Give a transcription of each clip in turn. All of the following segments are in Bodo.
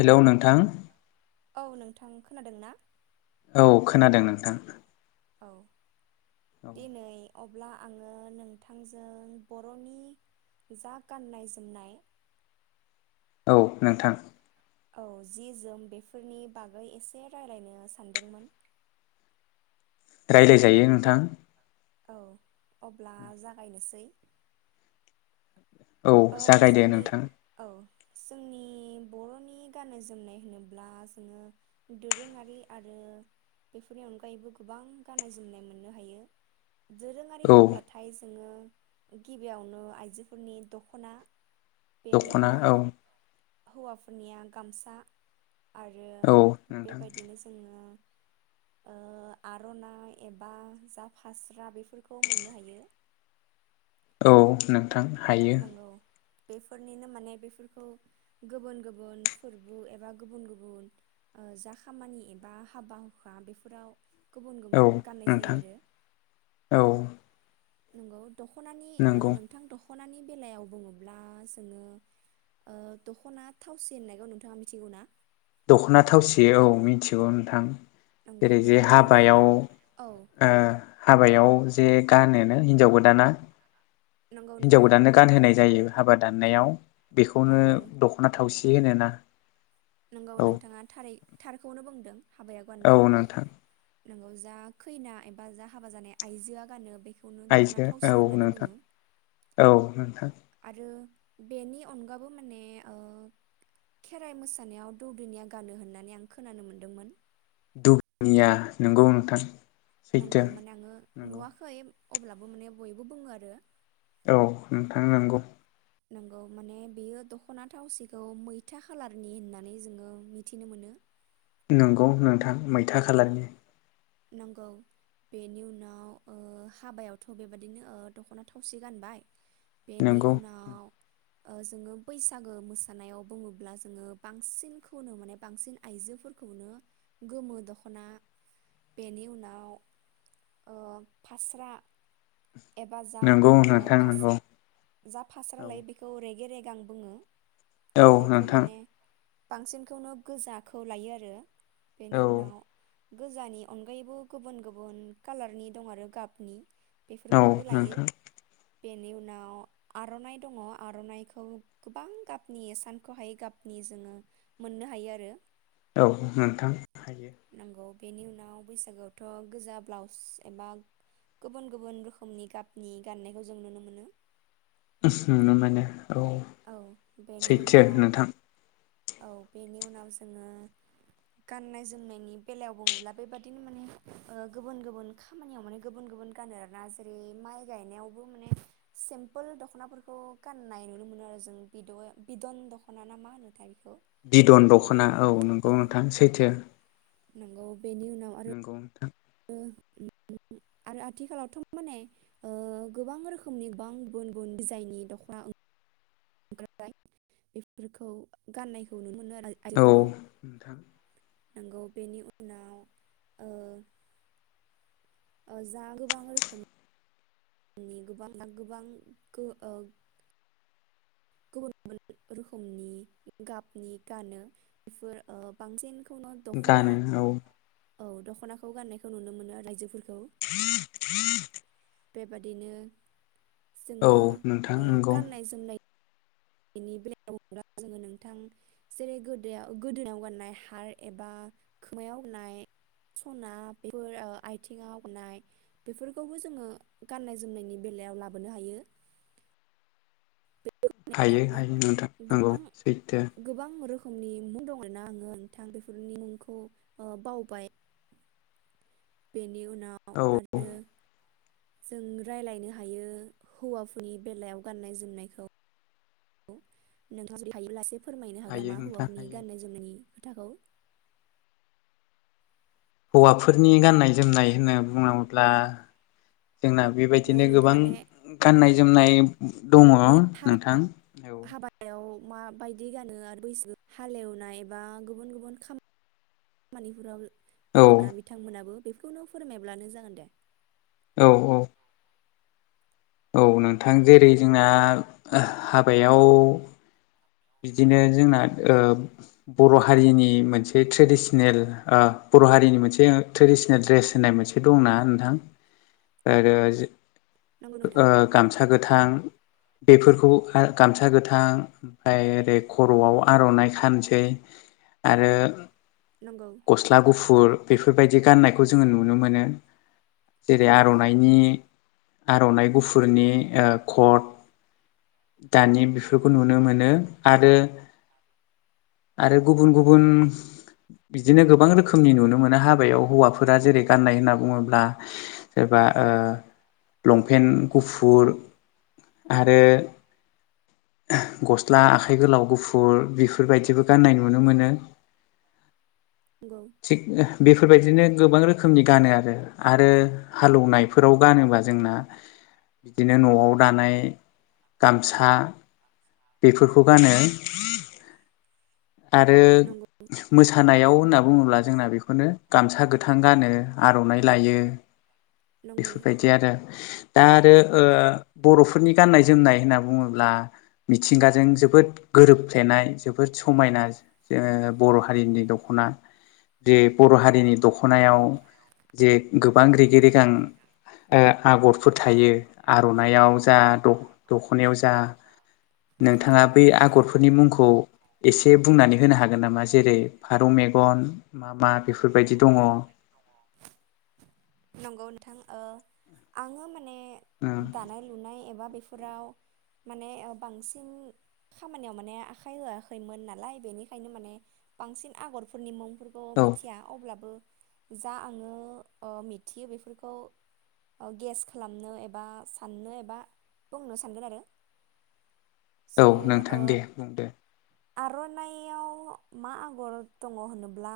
हेल' नोंथां औ नोंथां खोनादों ना? औ खोनादों नोंथां। औ। औ दिनै अब्ला आङो नोंथांजों बर'नि जा गाननाय जोमनाय औ नोंथां। औ जि जोम बेफोरनि बागै एसे राय्लायनो सानदोंमोन। राय्लायजायो नोंथां। औ अब्ला जागायनोसै औ ओ जागायदे जोंनि नोंथां। औ जोंनि बर'नि गाननाय जोमनाय होनोब्ला जोङो दोरोङारि आरो बेफोरनि अनगायैबो गोबां गाननाय जोमनाय मोननो हायो। दोरोङारि औ होनब्लाथाय जोङो गिबियावनो आइजोफोरनि दख' ख'ना। बेनि दख'ना औ उनाव हौवाफोरनिया गामसा आरो औ नोंथां बेबायदिनो जोङो ओ आर'नाइ एबा जा फास्रा बेफोरखौ मोननो हायो। औ नों थां हायो। नंगौ बेफोरनिनो माने बेफोरखौ गुबुन गुबुन फोरबो एबा गुबुन गुबुन ओ जा खामानि एबा हाबा हुखा बेफोराव गुबुन औ गुबुन गाननाय जायो नोंथां आरो औ। नंगौ। दख'नानि ओ नंगौ नोंथां दख' दख'नानि बेलायाव बुङोब्ला जोङो ओ दख'ना थावसि होननायखौ नोंथाङा मिथिगौ ना? दख'ना थावसि औ मिथिगौ नोंथां। नंगौ जेरै जे बेखौ माने हाबायाव औ ओ हाबायाव जे गानोनो हिनजाव गोदाना नंगौ हिनजाव नोंथां गोदाननो गानहोनाय जायो। हाबा दाननायाव। बेखौनो नंगौ दख'ना थावसि जि होनोना। नंगौ औ नोंथाङा थारै थारखौनो बुंदों। हाबायाव औ गाननाय नोंथां नंगौ जा खैना एबा जा हाबा जानाय आइजोआ गानो बे आइजो औ नोंथां औ नोंथां। आरो बेनि अनगाबो माने खेराइ मोसानायाव दौदिनिया गानो होननानै आं खोनानो मोनदोंमोन। दौदिनिया नंगौ नोंथां। सैथो नंगौ माने आङो नंगौ नुवाखै। अब्लाबो माने बयबो बुङो आरो। औ नोंथां नंगौ। नोंगौ माने बेयो दख'ना थावसिखौ मैथा खालारनि होननानै जोङो मिथिनो मोनो। नंगौ नोंथां मैथा खालारनि नंगौ बेनि उनाव हाबायावथ' बेबायाददिनो दख'ना थावसि गानबाय। बेनि नंगौ उनाव जोङो बैसागो मोसानायाव बुङोब्ला जोङो बांसिनखौनो माने बांसिन आइजोफोरखौनो गोमो दख'ना बेनि उनाव फास्रा ओ एबा जा नंगौ ओ नोंथां नंगौ जा फास्रा औ लायो बेखौ रेगे रेग गां बुङो। औ बेखौ नोंथां माने बांसिनखौनो गोजाखौ लायो आरो। बेनि औ उनाव गोजानि अनगायैबो गुबुन गुबुन कालारनि दं आरो गाबनि औ बेफोरखौबो लायो। नोंथां बेनि उनाव आर'नाइ दङ आर'नाइखौ गोबां गाबनि सानखौहायै गाबनि जोङो मोननो हायो आरो। औ नोंथां हायो। नंगौ बेनि उनाव बैसागोआवथ' गोजा ब्लाउस एबा गुबुन गुबुन रोखोमनि गाबनि गाननायखौ जों नुनो मोनो। नुनो मोनो। औ औ बेनि सैथो उनाव नोंथां औ बेनि उनाव जोङो गाननाय जोमनायनि बेलायाव बुङोब्ला बेबादिनो माने ओ गुबुन गुबुन खामानियाव माने गुबुन गुबुन गानो आरोना जेरै माइ गायनायावबो माने सिमपोल दख'नाफोरखौ गाननाय नुनो मोनो। आरो जों बिदन दख'ना ना मा होनो थाय बे बिदन दख'ना औ नंगौ नोंथां सैथो। नोंगौ बेनि उनाव आरो नंगौ नोंथां आरो आथिखालावथ' माने ओ गोबां रोखोमनि गोबां गुबुन गुबुन डिजाइननि दख'ना ओं ओमफ्राय बेफोरखौ गाननायखौ नुनो मोनो आरो आ [unintelligible] औ आरिफोरखौ नोंथां नांगौ बेनि उनाव ओ ओ जा गोबां रोखोम नि गोबां गोबां गो ओ गुबुन गुबुन रोखोमनि गाबनि गानो बेफोर ओ बांसिन गानो औ औ दख'नाखौ गाननायखौ नुनो मोनो रायजोफोर [unintelligible] बेबादिनो औ जोङो नोंथां ओ नंगौ गाननाय जोमनाय बेनि बेलायाबा जोङो नोंथां जेरै गोद गोदोनायाव गाननाय हार एबा खोमायावनाय सना बेफोर आथिङाव गाननाय बेफोरखौबो जोङो गाननाय जोमनायनि बेलायाव लाबोनो हायो। हायो हायो नोंथां नोंगौ सैथो खोमनि मुं दं आरोना आङो नोंथां बेफोरनि मुंखौ बावबाय। बेनि उ औ जों रायलायनो हायो हौवाफोरनि बेलायाव गाननाय जोमनायखौ औ नोंथाङा जुदि हायोब्ला एसे फोरमायनो हागोन हायो मा नोंथां हौवाफोरनि हायो गाननाय जोमनायनि? खोथाखौ हौवाफोरनि गाननाय जोमनाय होनना बुङोब्ला जोंना नंगौ बेबायदिनो गोबां गाननाय जोमनाय दङ मा हा नोंथां [unintelligible] हाबायाव माबायदि गानो आरो बैसो हालेवनाय एबा गुबुन गुबुन खामानिफोराव औ [unintelligible] बिथांमोनाबो बेखौनो फोरमायब्लानो जागोन दे। औ औ औ नोंथां जेरै जोंना हाबायाव बिदिनो जोंना ओ बर' हारिनि मोनसे ट्रेदिसनेल अह बर' हारिनि मोनसे ट्रेडिसनेल ड्रेस होननाय मोनसे दंना नोंथां आरो नंगौ नोंथां ओ गामसा गोथां बेफोरखौ गामसा गोथां आमफ्राय ओरै खर'आव आर'नाइ खानोसै आरो नंगौ गस्ला गुफुर बेफोरबायदि गाननायखौ जोङो नुनो मोनो। जेरै नंगौ आर'नाइनि आर'नाइ गुफुरनि ओ कट दानि बेफोरखौ नुनो मो नो आरो आरो गुबुन गुबुन बिदिनो गोबां रोखोमनि नुनो मोनो हाबायाव हौवाफोरा जेरै गाननाय होनना बुङोब्ला सोरबा ओ लंपेन्ट गुफुर आरो [unintelligible] गस्ला आखाइ गोलाव गुफुर बेफोरबायदिबो गाननाय नुनो मोनो नंगौ थिग बेफोरबायदिनो गोबां रोखोमनि गानो आरो आरो हालौनायफोराव गानोबा जोंना बिदिनो न'आव दानाय गामसा बेफोरखौ गानो [unintelligible] आरो नंगौ मोसानायाव होनना बुङोब्ला जोंना बेखौनो गामसा गोथां गानो आर'नाइ लायो‌। नंगौ बेफोरबायदि आरो दा आरो ओ बर'फोरनि गाननाय जोमनाय होनना बुङोब्ला मिथिंगाजों जोबोद गोरोबफ्लेनाय जोबोद समायना जोङो बर' हारिनि दख'ना दि बर' हारिनि दख'नायाव जे गोबां रेगे रेगां ओ आगर फोर थायो आर'नायइाव जा दखनायाव जा नोंथाङा बै आगरफोरनि मुंखौ एसे बुंनानै होनो हागोन नामा? जेरै- फारौ मेगन मा मा बेफोरबायदि दङ? थां ओ आङो मा ने दानाय लुनाय एबा बेफ फोराव माने बांसिन खामानियाव माने आखाइ होआखैमोन नालाय बेनिखायनो माने बांसिन आगरफोरनि मुंफोर खौ औ मिथिया अब्लाबो जा आङो ओ मिथियो बेफोरखौ गेस खालामनो एबा साननो एबा बुंनो सानगोन आरो औ नोंथां दे बुंदो आर'नाइाव मा आगर दङ होनोब ब्ला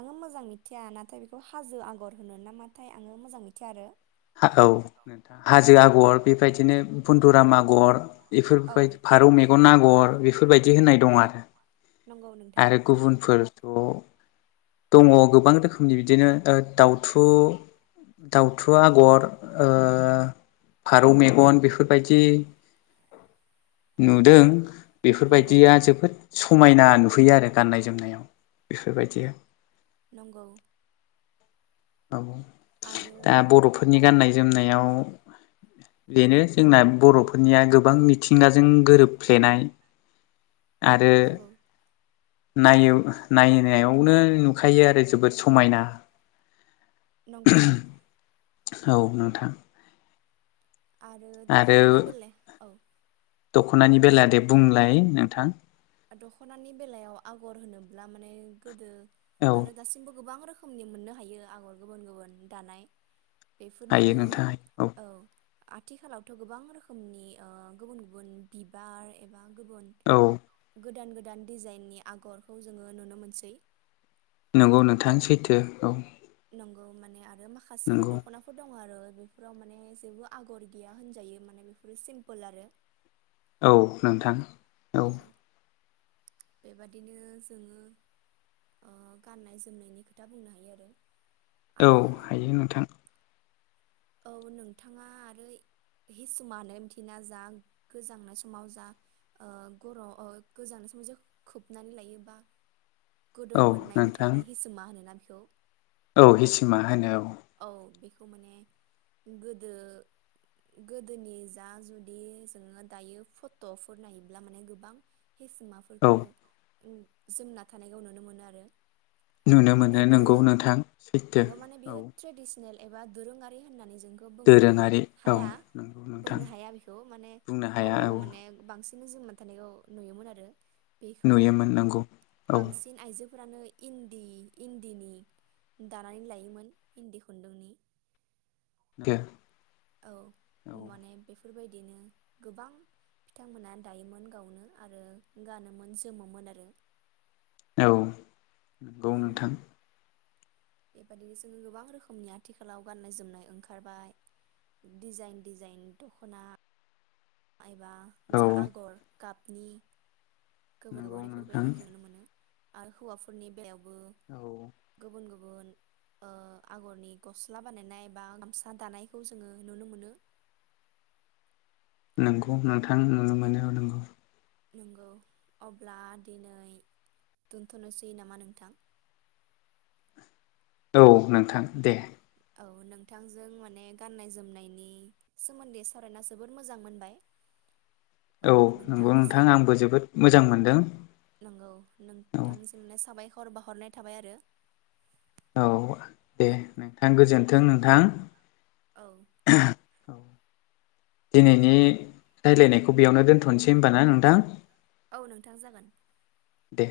आङो मोजां मिथिया नाथाय बेखौ हाजो आगर होनो नामाथाय आङो मोजां मिथिया आरो गर बेबायदिनो बुनन्दुराम आगर औ बेफोरबाय फारौ मेगन आ गर बेफोरबायदि होननाय दं आरो नंगौ नोंथां आरो गुबुनफोर दं दङ गोबां रोखोमनि बिदिनो ओ दाउथु दाउथु थु आगर ओ फारौ मेगन बेफोरबायदि नुदों नंगौ बेफोरबायदिया जोबोद समायना नुहैयो आरो गाननाय जोमनायाव बेफोरबायदि नंगौ औ आरो दा बर'फोरनि गाननाय जोमनायाव बेनो जोंना बर'फोरनिया गोबां मिथिंगाजों गोरोबफ्लेनाय आरो नंगौ नायो नायनायावनो नुखायो आरो जोबोद समायना नंगौ औ नोंथां आरो दख'नानि बेलाय औ दख'नानि बेला दे बुंलाय नोंथां दखनानि बेलायाव आगर होनोब्ला माने गोदो औ आरो दासिमबो गोबां रोखो रोखोमनि मोननो हायो आगर गुबुन गुबुन दानाय हायो बेफोरनिनो नोंथां औ आथिखालावथ' गोबां रोखोमनि ओ गुबुन गुबुन बिबार एबा गुबुन औ गोदान गोदान डिजाइननि आगरखौ जोङो नुनो मोनसै नंगौ नोंथां सैथो औ नंगौ माने आरो माखासे नंगौ दख'नाफोर दङ आरो बेफोराव माने जेबो आगर गैया होनजायो माने बेफोरो सिम्पोल आरो औ नोंथां औ बेबादिनो जोङो ओ गाननाय जोमनायनि खोथा बुंनो हायो आरो औ आरो हायो नोंथां औ नोंथाङा आरो हिसुमा होनाय मिथियोना जा गोजांनाय समाव जा ओ गरम गोजांनाय समाव जा खोबनानै लायोबा [unintelligible] औ गुदुं मोननायनि नोंथां थाखाय हिसुमा होनोना बिखौ औ औ हिसिमा होनो औ औ मोनने गोदो गोदोनि जा जुदि जोङो दायो फट'फोर नायोब्ला माने गोबां हिसिमाफोरखौ औ उम जोमना थानायखौ नुनो मोनो आरो नुनो मोनो माने बियो नोंगौ नोंथां सैथो नंगौ माने बियो औ ट्रेडिसनेल एबा दोरोंङा होननानै नोंगौ बुंनो दोरोङारि औ हाया नंगौ नोंथां बुंनो हाया बेखौ माने बुंनो हाया अब्लाबो औ माने बांसिन बिदिनो जोमना थानायखौ नुयोमोन आरो बेखौ नुयोमोन नंगौ औ बांसिन आइजोफोरा इन्दि इन्दिनि दानानै लायोमोन इन्दि खुन्दुंनि दो औ माने बेफोर बेफोरबायदिनो गोबां बिथांमोना दायोमोन गावनो आरो गानोमोन जोमोमोन आरो औ नंगौ औ नोंथां। बेबादिनो जोङो गोबां रोखोमनि आथिखालाव गाननाय जोमनाय ओंखारबाय डिजाइन डिजाइन दखना एबा औ जा आगर गाबनि गोबाव नंगौ गोबावनिफोर नोंथां बायदिखौ जों नुनो मोनो। आरो हौवाफोरनि बेलायावबो औ ओ गुबुन आगरनि गस्ला बानायनाय बा गामसा दानायखौ जोङो नुनो मोनो। नंगौ नोंथां नुनो मोनो नोंगौ। नंगौ अब्ला दिनै दोनथनोसै नामा नोंथां। औ नोंथां दे। औ नोंथांजों माने गाननाय जोमनायनि सोमोन्दै सावरायना जोबोद मोजां मोनबाय। औ नंगौ नोंथां आंबो जोबोद मोजां मोनदों औ। हर बावहरनाय थाबाय आरो। औ दे नोंथां गोजोनथों नोंथां। औ औ दिनैनि राय्लायनायखौ बेयावनो दोनथनोसै होनबा ना नोंथां। औ नोंथां जागोन दे